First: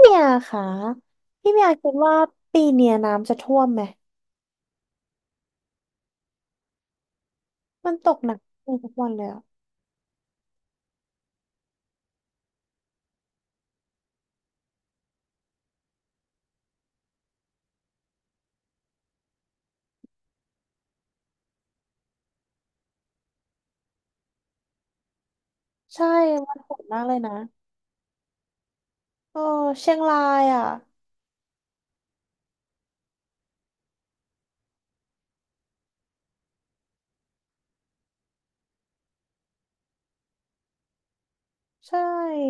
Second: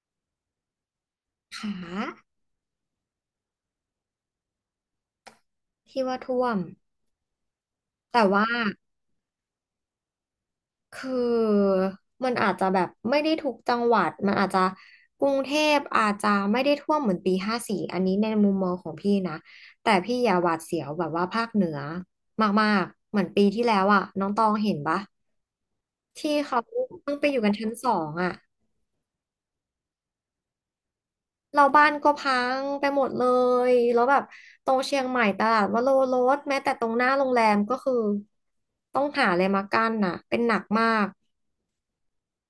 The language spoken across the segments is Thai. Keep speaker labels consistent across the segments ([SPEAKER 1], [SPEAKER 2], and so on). [SPEAKER 1] เมียค่ะพี่เมียคิด
[SPEAKER 2] ขา
[SPEAKER 1] ว่าปีเนี้ยน้ำจะท่วมไหม
[SPEAKER 2] ที่ว่าท่วม
[SPEAKER 1] มันตก
[SPEAKER 2] แต่
[SPEAKER 1] หนัก
[SPEAKER 2] ว่า
[SPEAKER 1] ทุกวันเลยอะ
[SPEAKER 2] คือมันอาจจะแบบไม่ได้ทุกจังหวัดมันอาจจะกรุงเทพอาจจะไม่ได้ท่วมเหมือนปี 54อันนี้ในมุมมองของพี่นะแต่พี่อย่าหวาดเสียวแบบว่าภาคเหนือมากๆเหมือนปีที่แล้วอ่ะน้องตองเห็นปะ
[SPEAKER 1] ใช่
[SPEAKER 2] ที่
[SPEAKER 1] มัน
[SPEAKER 2] เขา
[SPEAKER 1] โห
[SPEAKER 2] เ
[SPEAKER 1] ดมากเล
[SPEAKER 2] พิ่ง
[SPEAKER 1] ย
[SPEAKER 2] ไป
[SPEAKER 1] นะ
[SPEAKER 2] อยู่กันชั้น 2อ่ะ
[SPEAKER 1] เออเชียงรายอ่ะ
[SPEAKER 2] เราบ้านก็พังไปหมดเลยแล้วแบบตรงเชียงใหม่ตลาดวโรรสแม้แต่ตรงหน้าโรงแรมก็คือต้องหาอะไรมากั้นน่ะเป็นหนักมาก
[SPEAKER 1] ใช่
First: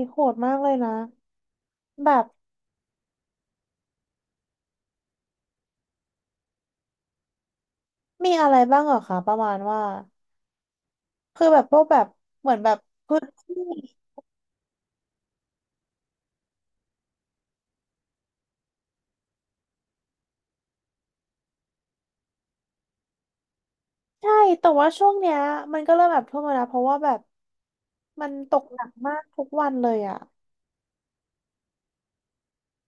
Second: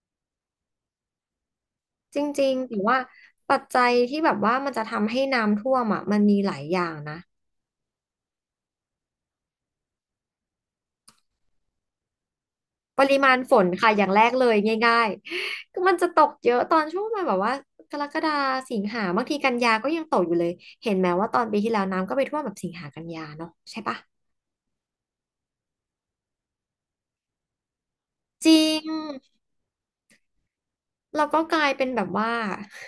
[SPEAKER 1] โหดมากเลยนะแบ
[SPEAKER 2] จ
[SPEAKER 1] บ
[SPEAKER 2] ริงๆแต่ว่าปัจจัยที่แบบว่ามันจะทำให้น้ำท่วมอ่ะมันมีหลายอย่างนะ
[SPEAKER 1] มีอะไรบ้างเหรอคะประมาณว่าคือแบบพวกแบบเหมือนแบบ
[SPEAKER 2] ป
[SPEAKER 1] พื้
[SPEAKER 2] ริ
[SPEAKER 1] น
[SPEAKER 2] มาณฝ
[SPEAKER 1] ที่
[SPEAKER 2] นค่ะอย่างแรกเลยง่ายๆก็มันจะตกเยอะตอนช่วงประมันแบบว่ากรกฎาสิงหาบางทีกันยาก็ยังตกอยู่เลยเห็นไหมว่าตอนปีที่แล้วน้ำก็ไปท่วมแบบสิงหากันยาเนาะใช่ปะ
[SPEAKER 1] ใช่แต่ว่าช่วงเนี้ยมันก็เริ่มแบบท่วมแล้วนะเพราะว่าแบบมัน
[SPEAKER 2] จ
[SPEAKER 1] ต
[SPEAKER 2] ริ
[SPEAKER 1] กหนั
[SPEAKER 2] ง
[SPEAKER 1] กมากทุกวันเลยอ่ะ
[SPEAKER 2] เราก็กลายเป็นแบบว่า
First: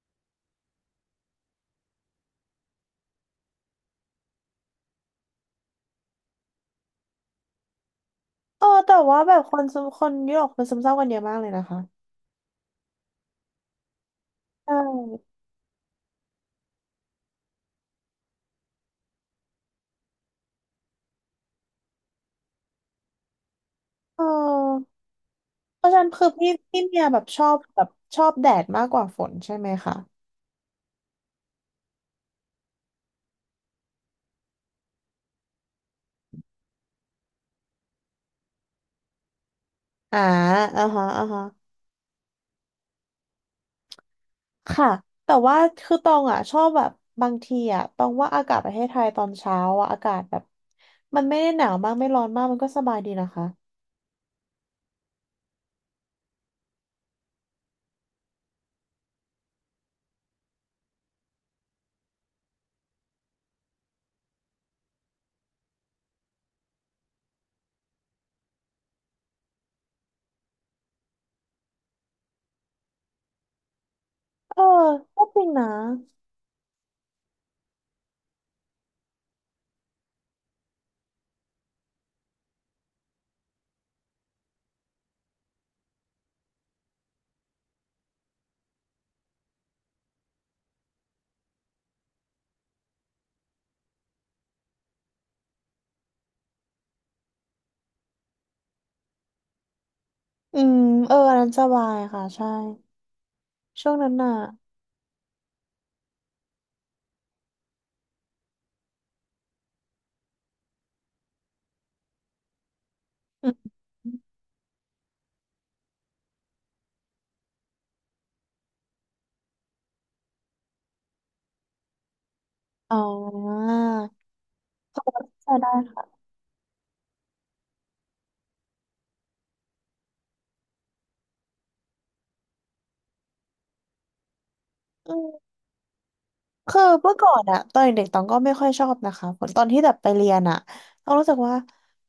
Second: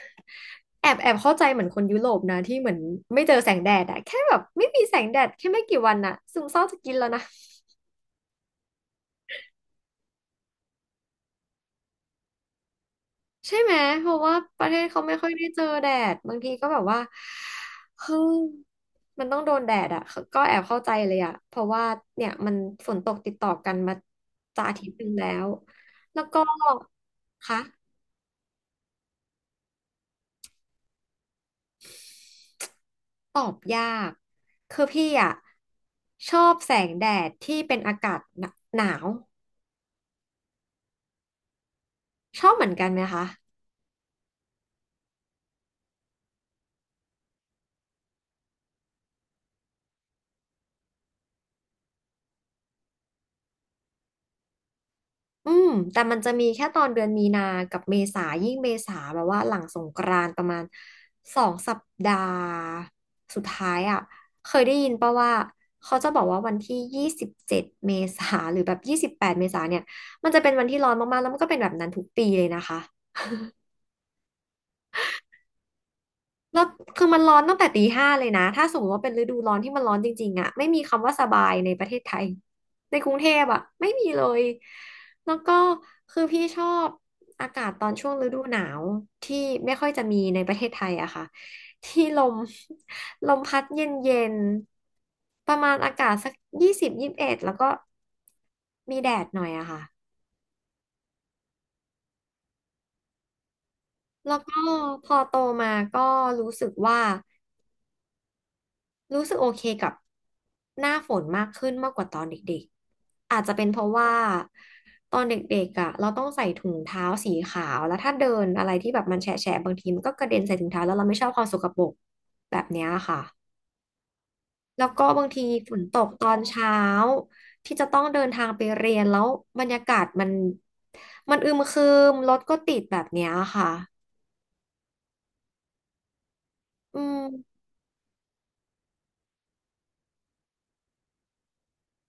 [SPEAKER 2] แอบเข้าใจเหมือนคนยุโรปนะที่เหมือนไม่เจอแสงแดดอะแค่แบบไม่มีแสงแดดแค่ไม่กี่วันอะซึมเศร้าจะกินแล้วนะ
[SPEAKER 1] เออแต่ว่าแบบคนซึมคนยุโรปคนซึมเศร้ากันเยอะมากเลยนะคะ
[SPEAKER 2] ใช่ไหมเพราะว่าป
[SPEAKER 1] ใช
[SPEAKER 2] ระเทศเขาไม่ค่อย
[SPEAKER 1] ่
[SPEAKER 2] ได้เจอแดดบางทีก็แบบว่าเฮ้ยมันต้องโดนแดดอ่ะก็แอบเข้าใจเลยอ่ะเพราะว่าเนี่ยมันฝนตกติดต่อกันมา
[SPEAKER 1] เออ
[SPEAKER 2] จะอาทิตย์หนึงแล้ว
[SPEAKER 1] เพราะฉะนั้น
[SPEAKER 2] แล้
[SPEAKER 1] คื
[SPEAKER 2] ว
[SPEAKER 1] อ
[SPEAKER 2] ก็
[SPEAKER 1] พี่เมียแบบชอบ
[SPEAKER 2] คะ
[SPEAKER 1] แบบชอบแดดมากกว่าฝนใช่ไหมคะ
[SPEAKER 2] ตอบยากคือพี่อ่ะชอบแสงแดดที่เป็นอากาศหนาว
[SPEAKER 1] อ่าอ่าฮะอ่าฮะ
[SPEAKER 2] ชอบเหมือนกันไหมคะ
[SPEAKER 1] ค่ะแต่ว่าคือตองอ่ะชอบแบบบางทีอ่ะตองว่าอากาศประเทศไทยตอนเช้าอ่ะอากาศแบบมันไม่ได้หนาวมากไม่ร้อนมากมันก็สบายดีนะคะ
[SPEAKER 2] อืมแต่มันจะมีแค่ตอนเดือนมีนา กับเมษา ยิ่งเมษาแบบว่าหลังสงกรานต์ประมาณ2 สัปดาห์สุดท้ายอ่ะเคยได้ยินป่ะว่าเขาจะบอกว่าวันที่27เมษาหรือแบบ28เมษาเนี่ยมันจะเป็นวันที่ร้อนมากๆแล้วมันก็เป็นแบบนั้นทุกปีเลยนะคะ
[SPEAKER 1] เออก็จริงนะ
[SPEAKER 2] แล้วคือมันร้อนตั้งแต่ตีห้าเลยนะถ้าสมมติว่าเป็นฤดูร้อนที่มันร้อนจริงๆอะไม่มีคำว่าสบายในประเทศไทยในกรุงเทพอะไม่มีเลยแล้วก็คือพี่ชอบอากาศตอนช่วงฤดูหนาวที่ไม่ค่อยจะมีในประเทศไทยอะค่ะที่ลม ลมพัดเย็นๆประมาณอากาศสัก20 21แล้วก็มีแดดหน่อยอะค่ะ
[SPEAKER 1] อืมเอออันนั้นสบายค่ะใช่ช่วงนั้นน่ะ
[SPEAKER 2] แล้วก็พอโตมาก็รู้สึกว่า รู้สึกโอเคกับหน้าฝนมากขึ้นมากกว่าตอนเด็กๆอาจ
[SPEAKER 1] อื
[SPEAKER 2] จะเป็น
[SPEAKER 1] ม
[SPEAKER 2] เพราะว่าตอนเด็กๆอ่ะเราต้องใส่ถุงเท้าสีขาวแล้วถ้าเดินอะไรที่แบบมันแฉะๆบางทีมันก็กระเด็นใส่ถุงเท้าแล้วเราไม่ชอบความสกปรกแบบเนี้ย
[SPEAKER 1] อ๋อ
[SPEAKER 2] ค่ะแล้วก็บางที
[SPEAKER 1] ใช่ได้
[SPEAKER 2] ฝนตก
[SPEAKER 1] ค่
[SPEAKER 2] ตอนเช้าที่จะต้องเดินทางไปเรียนแล้วบรรยากาศมันอึมครึมรถก็ติดแบบเนี้ยค่ะ
[SPEAKER 1] ะ คือ
[SPEAKER 2] อื
[SPEAKER 1] เมื่อก่อน
[SPEAKER 2] ม
[SPEAKER 1] อะตอนเด็กๆตองก็ไม่ค่อยชอบนะคะผลตอนที่แบบไปเรียนอะตองรู้สึกว่า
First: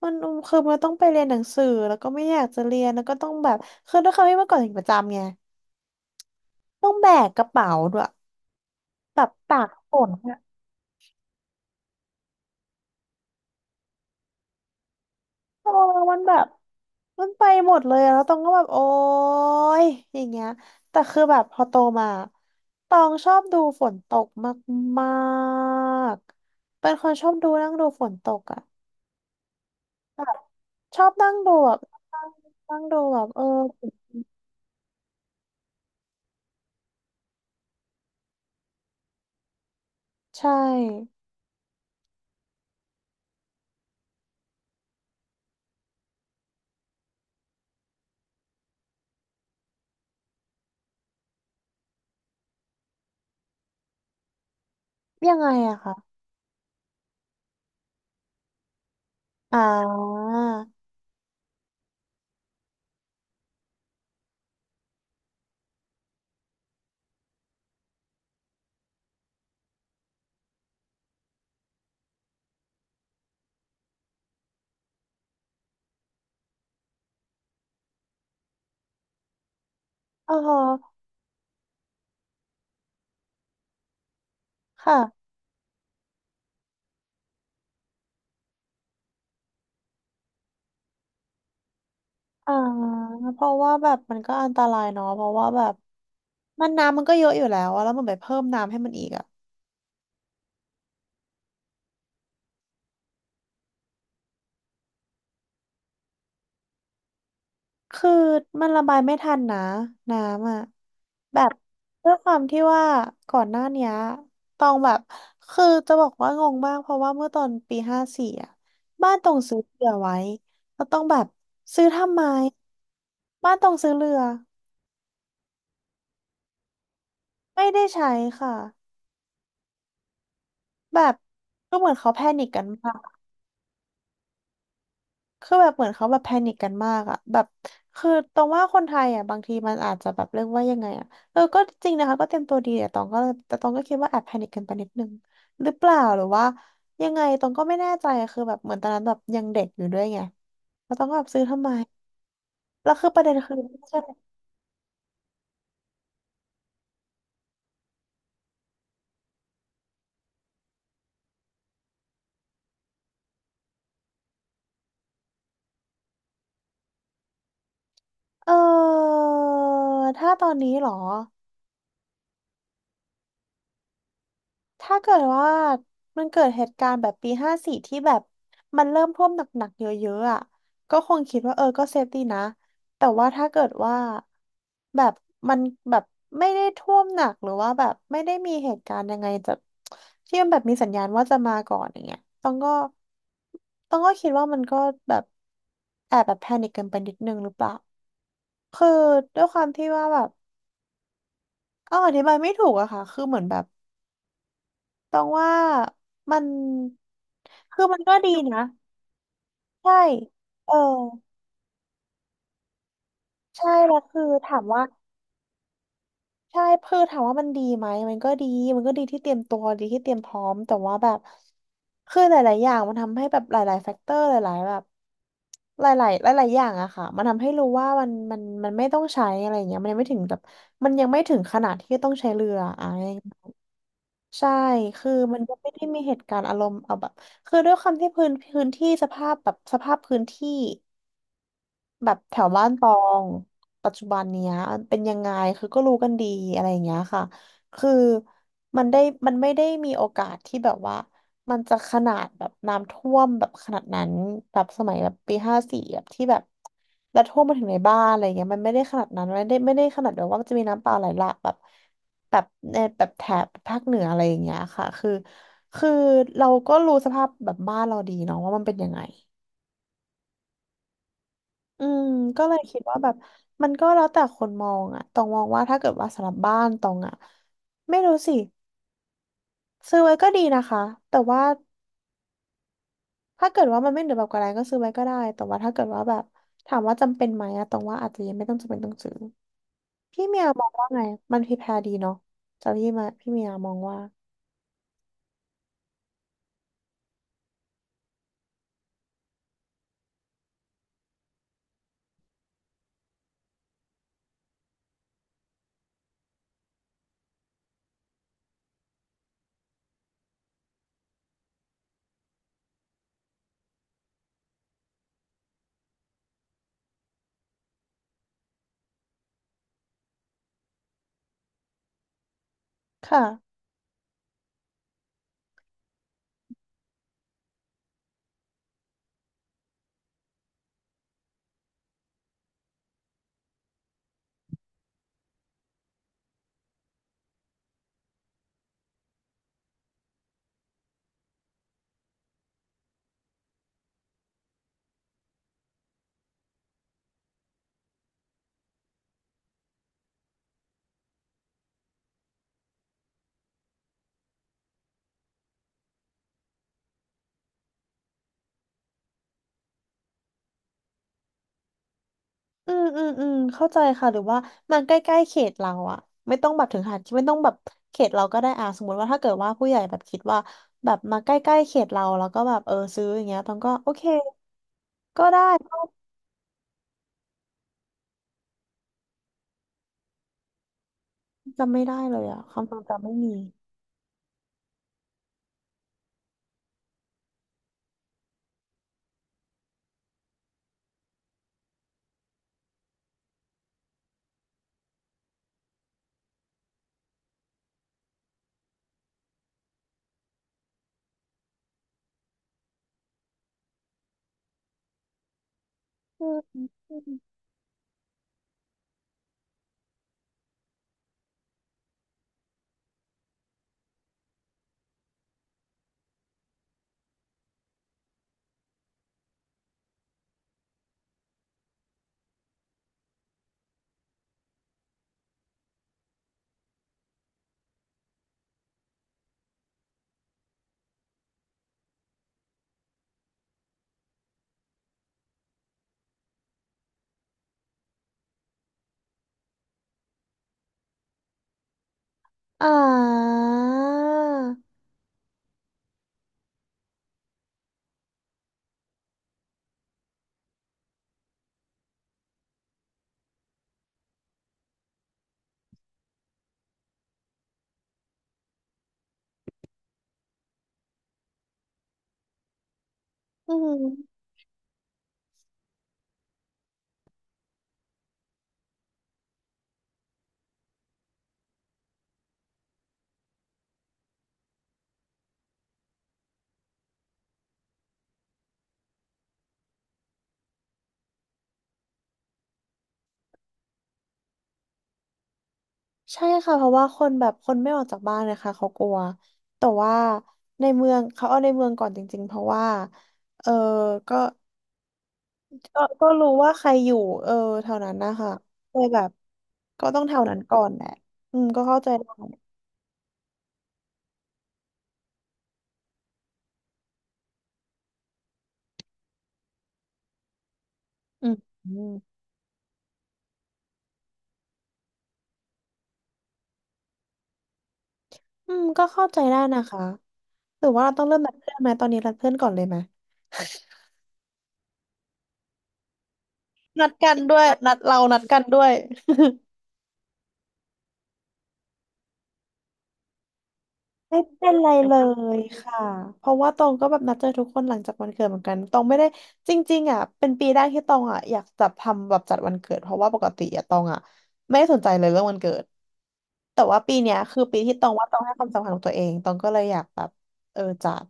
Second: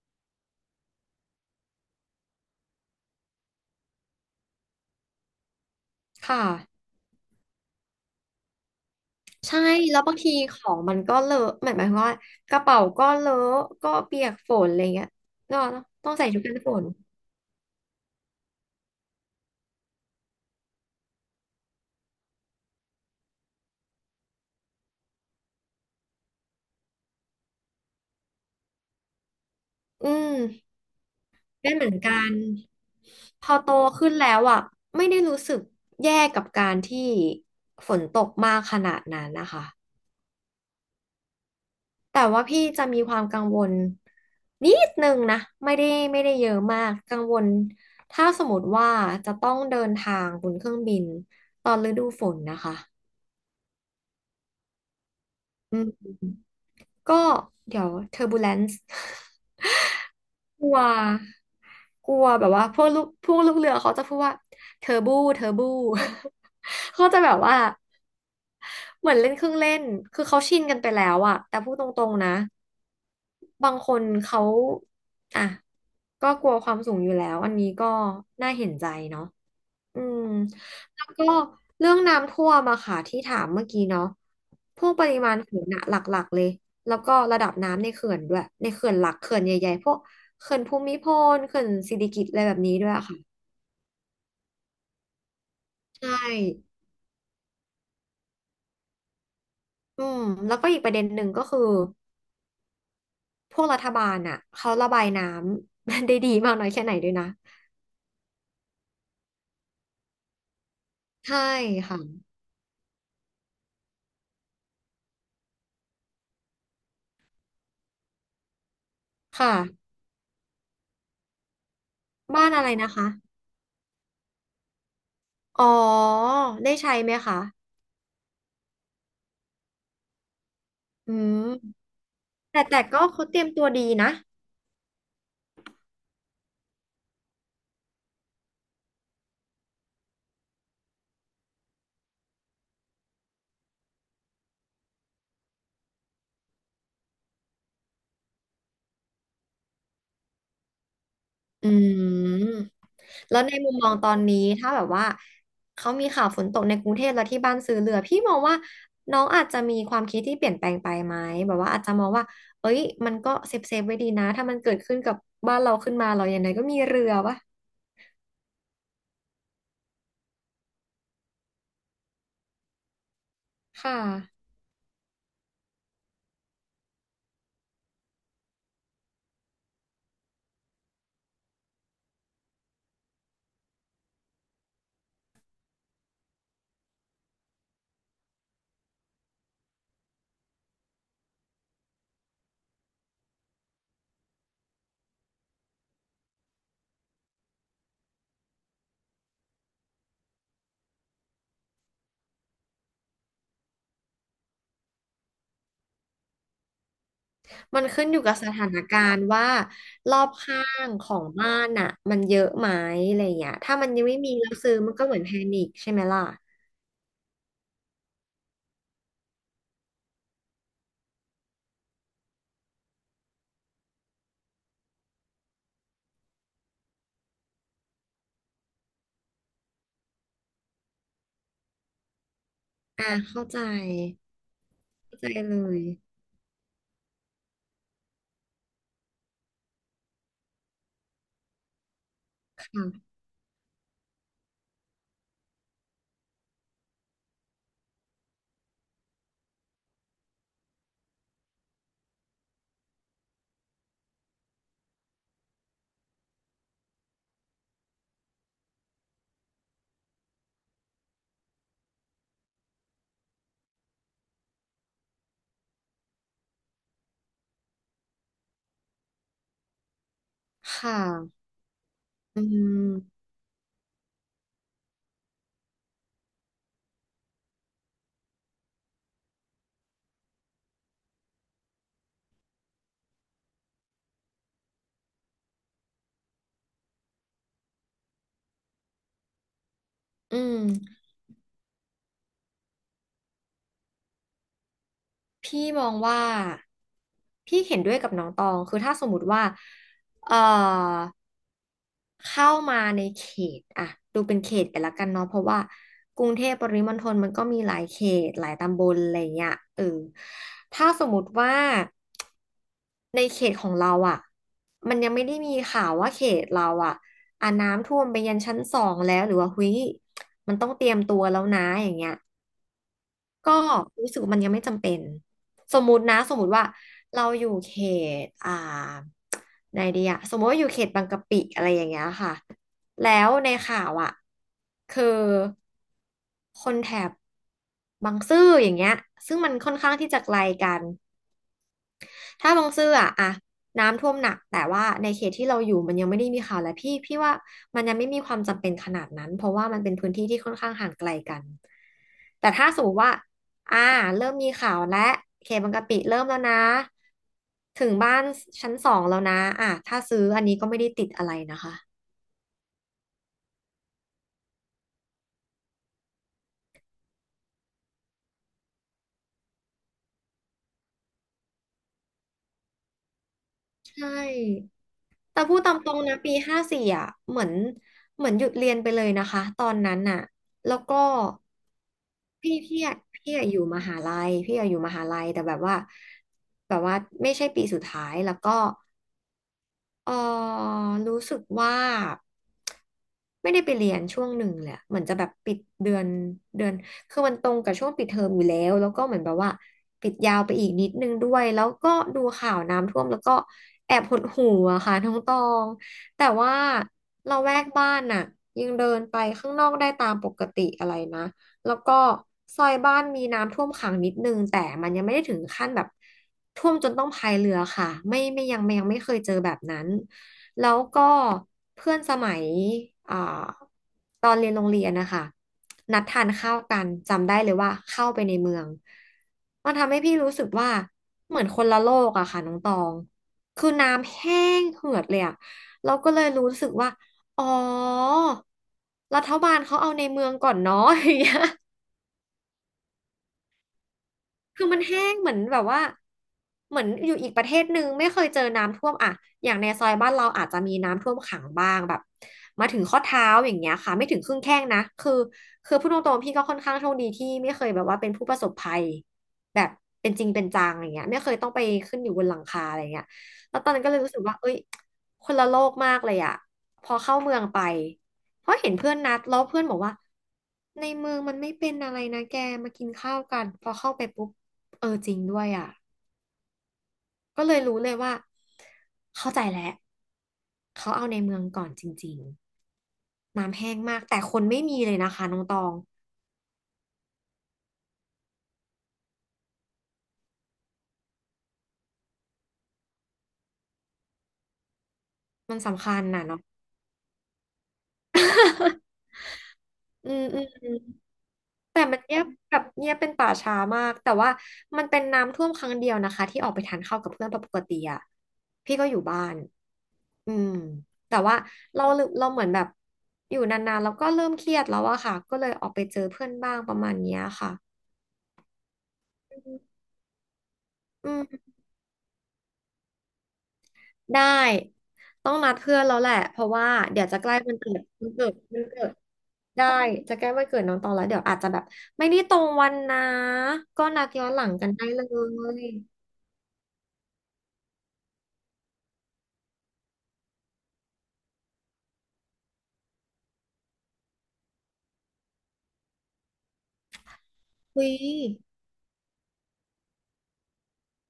[SPEAKER 1] มันคือมันต้องไปเรียนหนังสือแล้วก็ไม่อยากจะเรียนแล้วก็ต้องแบบคือด้วยความที่เมื่อก่อนเด็กประจำไง
[SPEAKER 2] ค่ะ
[SPEAKER 1] ต้องแบกกระเป๋าด้วยแบบตา
[SPEAKER 2] ใช่
[SPEAKER 1] กฝ
[SPEAKER 2] แล้ว
[SPEAKER 1] น
[SPEAKER 2] บางที
[SPEAKER 1] อะ
[SPEAKER 2] ของมันก็เลอะหมายความว่ากระเป๋าก็เลอะก็เปียกฝนอะไรเงี้ยเนาะ
[SPEAKER 1] โอ้
[SPEAKER 2] ต้อง
[SPEAKER 1] มัน
[SPEAKER 2] ใส่
[SPEAKER 1] แบ
[SPEAKER 2] ชุด
[SPEAKER 1] บ
[SPEAKER 2] กันฝน
[SPEAKER 1] มันไปหมดเลยอะแล้วตองก็แบบโอ๊ยอย่างเงี้ยแต่คือแบบพอโตมาตองชอบดูฝนตกมากๆเป็นคนชอบดูนั่งดูฝนตกอะ
[SPEAKER 2] อืม
[SPEAKER 1] ชอบนั่งดูแบ
[SPEAKER 2] เป็น
[SPEAKER 1] บ
[SPEAKER 2] เหมือนกัน
[SPEAKER 1] นั่งดูแบบเออ
[SPEAKER 2] พอโตขึ้นแล้วอ่ะไม่ได้รู้สึกแย่กับการที่ฝนตกมากขนาดนั้นนะคะ
[SPEAKER 1] ใช่
[SPEAKER 2] แต่ว่าพี่จะมีความกังวลนิดนึงนะไม่ได้ไม่ได้เยอะมากกังวลถ้าสมมติว่าจะต้องเดินทางบนเครื่องบินตอนฤดูฝนนะคะ
[SPEAKER 1] ยังไงอะ
[SPEAKER 2] อืม
[SPEAKER 1] ค่ะ
[SPEAKER 2] ก็เดี๋ยวเทอร์บ e เลน์
[SPEAKER 1] อ่า
[SPEAKER 2] กลัวกลัวแบบว่าพวกลูกเรือเขาจะพูดว่าเทอร์บู เขาจะแบบว่าเหมือนเล่นเครื่องเล่นคือเขาชินกันไปแล้วอะแต่พูดตรงๆนะบางคนเขาอ่ะก็กลัวความสูงอยู่แล้วอันนี้ก็น่าเห็นใจเนาะ อืม
[SPEAKER 1] อ๋อ
[SPEAKER 2] แล้วก็เรื่องน้ำท่วมอะค่ะที่ถามเมื่อกี้เนาะพวกปริ
[SPEAKER 1] ค่ะ
[SPEAKER 2] มาณฝนอะหลักๆเลยแล้วก็ระดับน้ำในเขื่อนด้วยในเขื่อนหลักเขื่อนใหญ่ๆพวกเขื่อนภูมิพลเขื่อนสิริกิติ์อะไร
[SPEAKER 1] อ่า
[SPEAKER 2] แบบนี้ด้วยอะค่ะ
[SPEAKER 1] เพราะว่าแบบมันก็อันตรายเนาะเพราะว่าแบบ
[SPEAKER 2] ใช่
[SPEAKER 1] มันน้ำมันก็เยอะอยู่แล้วอะแล้วมันไปเพิ่มน้ำให้มันอีกอะ
[SPEAKER 2] อืมแล้วก็อีกประเด็นหนึ่งก็คือพวกรัฐบาลอะเขาระบายน้ำ ได้ดีมากน้อยแค่ไหนด้วยนะ
[SPEAKER 1] คือมันระบายไม่ทันนะน้ำอ่ะแบ
[SPEAKER 2] ใช่
[SPEAKER 1] บ
[SPEAKER 2] ค่ะ
[SPEAKER 1] ด้วยความที่ว่าก่อนหน้าเนี้ยตองแบบคือจะบอกว่างงมากเพราะว่าเมื่อตอนปีห้าสี่อ่ะบ้านตองซื้อเรื
[SPEAKER 2] ค่ะ
[SPEAKER 1] อไว้แล้วต้องแบบซื้อทำไม
[SPEAKER 2] บ้านอะไรนะคะ
[SPEAKER 1] บ้านตองซื้อเรือ
[SPEAKER 2] อ๋อได้ใช้ไหมคะ
[SPEAKER 1] ไม่ได้ใช้ค่ะแบ
[SPEAKER 2] อื
[SPEAKER 1] บก็เห
[SPEAKER 2] ม
[SPEAKER 1] มือนเขาแพนิคกั
[SPEAKER 2] แต่
[SPEAKER 1] น
[SPEAKER 2] แต่
[SPEAKER 1] มา
[SPEAKER 2] ก็
[SPEAKER 1] ก
[SPEAKER 2] เขาเตรียมตัวดีนะ
[SPEAKER 1] คือแบบเหมือนเขาแบบแพนิคกันมากอะแบบคือตรงว่าคนไทยอะบางทีมันอาจจะแบบเรียกว่ายังไงอะเออก็จริงนะคะก็เตรียมตัวดีแต่ตองก็เลยแต่ตองก็คิดว่าแอบแพนิคกันไปนิดนึงหรือเปล่าหรือว่ายังไงตองก็ไม่แน่ใจอะคือแบบเหมือนตอนนั้นแบบยังเด็กอยู่ด้วยไงแล้วตองก็แบบซื้อทำ
[SPEAKER 2] อื
[SPEAKER 1] ไม
[SPEAKER 2] ม
[SPEAKER 1] แล้วคือประเด็น
[SPEAKER 2] แล้วใน
[SPEAKER 1] คือ
[SPEAKER 2] มุมมองตอนนี้ถ้าแบบว่าเขามีข่าวฝนตกในกรุงเทพแล้วที่บ้านซื้อเรือพี่มองว่าน้องอาจจะมีความคิดที่เปลี่ยนแปลงไปไหมแบบว่าอาจจะมองว่าเอ้ยมันก็เซฟไว้ดีนะถ้ามันเกิดขึ้นกับบ้านเราขึ้นมาเราอย่างไรก็มีเรือวะ
[SPEAKER 1] เออถ้าตอนนี้เหรอ
[SPEAKER 2] ค่ะ
[SPEAKER 1] ถ้าเกิดว่ามันเกิดเหตุการณ์แบบปีห้าสี่ที่แบบมันเริ่มท่วมหนักๆเยอะๆอ่ะก็คงคิดว่าเออก็เซฟดีนะแต่ว่าถ้าเกิดว่าแบบมันแบบไม่ได้ท่วมหนักหรือว่าแบบไม่ได้มีเหตุการณ์ยังไงจะที่มันแบบมีสัญญาณว่าจะมาก่อนอย่างเงี้ยต้องก็คิดว่ามันก็แบบแอบแบบแพนิคเกินไปนิดนึงหรือเปล่าคือด้วยความที่ว่าแบบเอาอธิบายไม่ถูกอะค่ะคือเหมือนแบบ ตองว่ามัน
[SPEAKER 2] มั
[SPEAKER 1] คื
[SPEAKER 2] น
[SPEAKER 1] อมัน
[SPEAKER 2] ขึ้น
[SPEAKER 1] ก็
[SPEAKER 2] อยู่
[SPEAKER 1] ดี
[SPEAKER 2] กับส
[SPEAKER 1] นะ
[SPEAKER 2] ถานการณ์ว่า
[SPEAKER 1] ใช่
[SPEAKER 2] รอบข้า
[SPEAKER 1] เออ
[SPEAKER 2] งของบ้านน่ะมันเยอะไหมอะไรอย่างเงี้ย
[SPEAKER 1] ใช่
[SPEAKER 2] ถ้ามัน
[SPEAKER 1] แล้
[SPEAKER 2] ยั
[SPEAKER 1] ว
[SPEAKER 2] งไม่
[SPEAKER 1] คือ
[SPEAKER 2] มีแล้ว
[SPEAKER 1] ถาม
[SPEAKER 2] ซื้อ
[SPEAKER 1] ว่า
[SPEAKER 2] มันก็เหมือนแพนิคใช่ไหมล่ะ
[SPEAKER 1] ใช่คือถามว่ามันดีไหมมันก็ดีมันก็ดีที่เตรียมตัวดีที่เตรียมพร้อมแต่ว่าแบบคือหลาย ๆ อย่างมันทำให้แบบหลายๆแฟกเตอร์หลายๆแบบหลายๆหลาย ๆ อย่างอะค่ะมันทำให้รู้ว่ามันไม่ต้องใช้อะไรอย่างเงี้ยมันยังไม่ถึงแบบมันยังไม่ถึงขนาดที่ต้องใช้เรืออะ
[SPEAKER 2] อ่าเข้าใจ
[SPEAKER 1] ใช่ คือ
[SPEAKER 2] เข้าใจ
[SPEAKER 1] มันก็
[SPEAKER 2] เล
[SPEAKER 1] ไม่ได้
[SPEAKER 2] ย
[SPEAKER 1] มีเหตุการณ์อารมณ์เอาแบบ คือด้วยความที่พื้นที่สภาพแบบสภาพพื้นที่ แบบแถวบ้านตอ
[SPEAKER 2] ค่ะ
[SPEAKER 1] งปัจจุบันเนี้ยเป็นยังไงคือก็รู้กันดีอะไรอย่างเงี้ยค่ะคือมันได้มันไม่ได้มีโอกาสที่แบบว่ามันจะขนาดแบบน้ำท่วมแบบขนาดนั้นแบบสมัยแบบปีห้าสี่แบบที่แบบแล้วท่วมมาถึงในบ้านอะไรเงี้ยมันไม่ได้ขนาดนั้นไม่ได้ขนาดแบบว่ามันจะมีน้ำป่าไหลหลากแบบแบบในแบบแถบภาคเหนืออะไรอย่างเงี้ยค่ะคือเราก็รู้สภาพแบบบ้านเราดีเนาะว่ามันเป็นยังไง
[SPEAKER 2] ค่ะ
[SPEAKER 1] อืม
[SPEAKER 2] อื
[SPEAKER 1] ก็เลยคิดว่าแบบ
[SPEAKER 2] ม
[SPEAKER 1] มันก็แล้วแต่คนมองอะตองมองว่าถ้าเกิดว่าสำหรับบ้านตองอะไม่รู้สิซื้อไว้ก็ดีนะคะแต่ว่าถ้าเกิดว่ามันไม่เหลือแบบกระไรก็ซื้อไว้ก็ได้แต่ว่าถ้าเกิดว่าแบบถามว่าจำเป็นไหมอะตองว่าอาจจะยังไม่ต้องจำเป็นต้องซื้อพี่
[SPEAKER 2] อื
[SPEAKER 1] เมียมองว่า
[SPEAKER 2] ม
[SPEAKER 1] ไงมันพรีแพร์ดีเนาะแต่พี่มาพี่เมียมองว่า
[SPEAKER 2] พี่มองว่าพี่เห็นด้วยกับน้องตองคือถ้าสมมติว่าเอ่อเข้ามาในเขตอ่ะดูเป็นเขตไปละกันเนาะเพราะว่ากรุงเทพปริมณฑลมันก็มีหลายเขตหลายตำบลอะไรเงี้ยเออถ้าสมมติว่าในเขตของเราอ่ะมันยังไม่ได้มีข่าวว่าเขตเราอ่ะอ่ะน้ำท่วมไปยันชั้นสองแล้วหรือว่าหุ้ยมันต้องเตรียมตัวแล้วนะอย่างเงี้ย ก็
[SPEAKER 1] ค่ะ
[SPEAKER 2] รู้สึกว่ามันยังไม่จำเป็นสมมุตินะสมมุติว่าเราอยู่เขตไหนดีอะสมมติว่าอยู่เขตบางกะปิอะไรอย่างเงี้ยค่ะแล้วในข่าวอะคือคนแถบบางซื่ออย่างเงี้ยซึ่งมันค่อนข้างที่จะไกลกัน ถ้าบางซื่ออะน้ำท่วมหนักแต่ว่าในเขตที่เราอยู่มันยังไม่ได้มีข่าวและพี่ว่ามันยังไม่มีความจำเป็นขนาดนั้นเพราะว่ามันเป็นพื้นที่ที่ค่อนข้างห่างไกลกันแต่ถ้าสมมติว่าอ่าเริ่มมีข่าวและเขตบางกะปิเริ่มแล้วนะถึงบ้านชั้นสองแล้วนะอ่ะถ้าซื้ออันนี้ก็ไม่ได้ติดอะไรนะคะ
[SPEAKER 1] อืมเข้าใจค่ะหรือว่ามันใกล้ๆเขตเราอะไม่ต้องแบบถึงขนาดที่ไม่ต้องแบบเขตเราก็ได้อ่ะสมมติว่าถ้าเกิดว่าผู้ใหญ่แบบคิดว่าแบบมาใกล้ๆเขตเราแล้วก็แบบเออซื้ออย่างเงี้ยตองก็โอ
[SPEAKER 2] ใช
[SPEAKER 1] เค
[SPEAKER 2] ่
[SPEAKER 1] ก็ได้
[SPEAKER 2] แต่พูดตา
[SPEAKER 1] ก็
[SPEAKER 2] มตรงนะปีห้าสี่อ่ะเหมือนหยุดเรียนไปเลยนะคะตอนนั้นน่ะแล้วก็
[SPEAKER 1] จำไม่ได้เลยอะ
[SPEAKER 2] พี่
[SPEAKER 1] ความทร
[SPEAKER 2] พี่
[SPEAKER 1] ง
[SPEAKER 2] อะ
[SPEAKER 1] จำไม่
[SPEAKER 2] พี่
[SPEAKER 1] มี
[SPEAKER 2] อะอยู่มหาลัยพี่อะอยู่มหาลัยแต่แบบว่าไม่ใช่ปีสุดท้ายแล้วก็ เออรู้สึกว่าไม่ได้ไปเรียนช่วงหนึ่งเลยอะเหมือนจะแบบปิดเดือนคือมันตรงกับช่วงปิดเทอมอยู่แล้วแล้วก็เหมือนแบบว่าปิดยาวไปอีกนิดนึงด้วยแล้วก็ดูข่าวน้ำท่วมแล้วก็แอบหดหู่อะค่ะน้องตอง
[SPEAKER 1] อื
[SPEAKER 2] แต่
[SPEAKER 1] ม
[SPEAKER 2] ว่า
[SPEAKER 1] อืม
[SPEAKER 2] เราแวกบ้านน่ะยังเดินไปข้างนอกได้ตามปกติอะไรนะ แล้วก็ซอยบ้านมีน้ำท่วมขังนิดนึงแต่มันยังไม่ได้ถึงขั้นแบบท่วมจนต้องพายเรือค่ะไม่ไม่ยังไม่ยังไม่เคยเจอแบบนั้นแล้วก็เพื่อนสมัยอ่าตอนเรียนโรงเรียนนะคะนัดทานข้าวกันจำได้เลยว่าเข้าไปในเมืองมันทำให้พี่รู้สึกว่าเหมือนคนละโลกอะค่ะน้องตองคือน้ำแห้งเหือดเลยอะเราก็เลยรู้สึกว่าอ๋อรัฐบาลเขาเอาในเมืองก่อนเนาะอย่างเงี้ย
[SPEAKER 1] อ่า
[SPEAKER 2] คือมันแห้งเหมือนแบบว่าเหมือนอยู่อีกประเทศหนึ่งไม่เคยเจอน้ำท่วมอ่ะอย่างในซอยบ้านเราอาจจะมีน้ำท่วมขังบ้างแบบมาถึงข้อเท้าอย่างเงี้ยค่ะไม่ถึงครึ่งแข้งนะคือพูดตรงๆพี่ก็ค่อนข้างโชคดีที่ไม่เคยแบบว่าเป็นผู้ประสบภัยแบบเป็นจริงเป็นจังอย่างเงี้ยไม่เคยต้องไปขึ้นอยู่บนหลังคาอะไรเงี้ย
[SPEAKER 1] อื
[SPEAKER 2] แล้วตอน
[SPEAKER 1] ม
[SPEAKER 2] นั้นก็เลยรู้สึกว่าเอ้ยคนละโลกมากเลยอะพอเข้าเมืองไป เพราะเห็นเพื่อนนัดแล้วเพื่อนบอกว่าในเมืองมันไม่เป็นอะไรนะแกมากินข้าวกันพอเข้าไปปุ๊บเออจริงด้วยอ่ะก็เลยรู้เลยว่าเข้าใจแล้วเขาเอาในเมืองก่อนจริงๆน้ำแห้งมากแต่คนไม่มีเลยนะคะน้องตอง
[SPEAKER 1] ใช่ค่ะเพราะว่าคนแบบคนไม่ออกจากบ้านนะคะเขากลัวแต่ว่าในเมืองเขาเอาในเมืองก่อนจริงๆเพราะว่าเออก็ ก็รู้ว่าใครอยู่เออแถวนั้นนะคะเลยแบบ ก็ต้อง
[SPEAKER 2] อื
[SPEAKER 1] แถว
[SPEAKER 2] ม
[SPEAKER 1] นั้น
[SPEAKER 2] อื
[SPEAKER 1] ก่อน
[SPEAKER 2] ม
[SPEAKER 1] แหละอืมก็เข้า
[SPEAKER 2] แต่
[SPEAKER 1] ใจ
[SPEAKER 2] มัน
[SPEAKER 1] ได้
[SPEAKER 2] เงียบแบบเงียบเป็นป่าช้ามากแต่ว่ามันเป็นน้ำท่วมครั้งเดียวนะคะที่ออกไปทานข้าวกับเพื่อนปกติอะพี่ก็อยู่บ้านอืมแต่
[SPEAKER 1] อืม
[SPEAKER 2] ว่า
[SPEAKER 1] อื
[SPEAKER 2] เรา
[SPEAKER 1] ม
[SPEAKER 2] เราเหมือนแบบอยู่นานๆแล้วก็เริ่มเครียดแล้วอะค่ะก็เลยออกไปเจอเพื่อนบ้างประมาณเนี้ยค่ะ
[SPEAKER 1] อืมก็เข้าใจได้นะคะหรือว่าเราต้อง
[SPEAKER 2] อื
[SPEAKER 1] เริ่ม
[SPEAKER 2] ม
[SPEAKER 1] นัดเพื่อนไหมตอนนี้นัดเพื่อนก่อนเลยไหม
[SPEAKER 2] ได้ต้องนัดเพื่อนแล้วแหละเพราะว่า
[SPEAKER 1] นัด
[SPEAKER 2] เดี๋ยว
[SPEAKER 1] กัน
[SPEAKER 2] จะใกล้
[SPEAKER 1] ด้วยนัดเรานัดกัน
[SPEAKER 2] วั
[SPEAKER 1] ด้
[SPEAKER 2] น
[SPEAKER 1] วย
[SPEAKER 2] เกิดได้จะใกล้วันเกิดน้องตองแล้วเดี๋ยวอาจจะแบบไม่ได้ตรงวันนะก็นัด
[SPEAKER 1] ไม่
[SPEAKER 2] ย้อนหลั
[SPEAKER 1] เป็
[SPEAKER 2] ง
[SPEAKER 1] น
[SPEAKER 2] กั
[SPEAKER 1] ไร
[SPEAKER 2] นได้
[SPEAKER 1] เล
[SPEAKER 2] เล
[SPEAKER 1] ย
[SPEAKER 2] ย
[SPEAKER 1] ค่ะเพราะว่าตองก็แบบนัดเจอทุกคนหลังจากวันเกิดเหมือนกันตองไม่ได้จริงๆอ่ะเป็นปีแรกที่ตองอ่ะอยากจัดทำแบบจัดวันเกิดเพราะว่าปกติอ่ะตองอ่ะไม่ได้สนใจเลยเรื่องวันเกิดแต่ว่าปีเนี้ยคือปีที่
[SPEAKER 2] คุ
[SPEAKER 1] ตอ
[SPEAKER 2] ย
[SPEAKER 1] งว่าตองให้ความสำคัญกับตัวเองตองก็เลยอยากแบบเออจัด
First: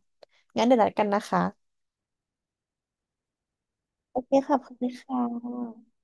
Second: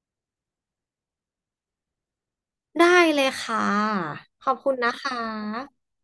[SPEAKER 1] งั้นเดี๋ยวนัดกันนะคะ
[SPEAKER 2] ได้เลยค่ะ
[SPEAKER 1] โอเค
[SPEAKER 2] ขอบ
[SPEAKER 1] ค่ะข
[SPEAKER 2] คุ
[SPEAKER 1] อบ
[SPEAKER 2] ณ
[SPEAKER 1] คุณ
[SPEAKER 2] นะคะ
[SPEAKER 1] ค่ะ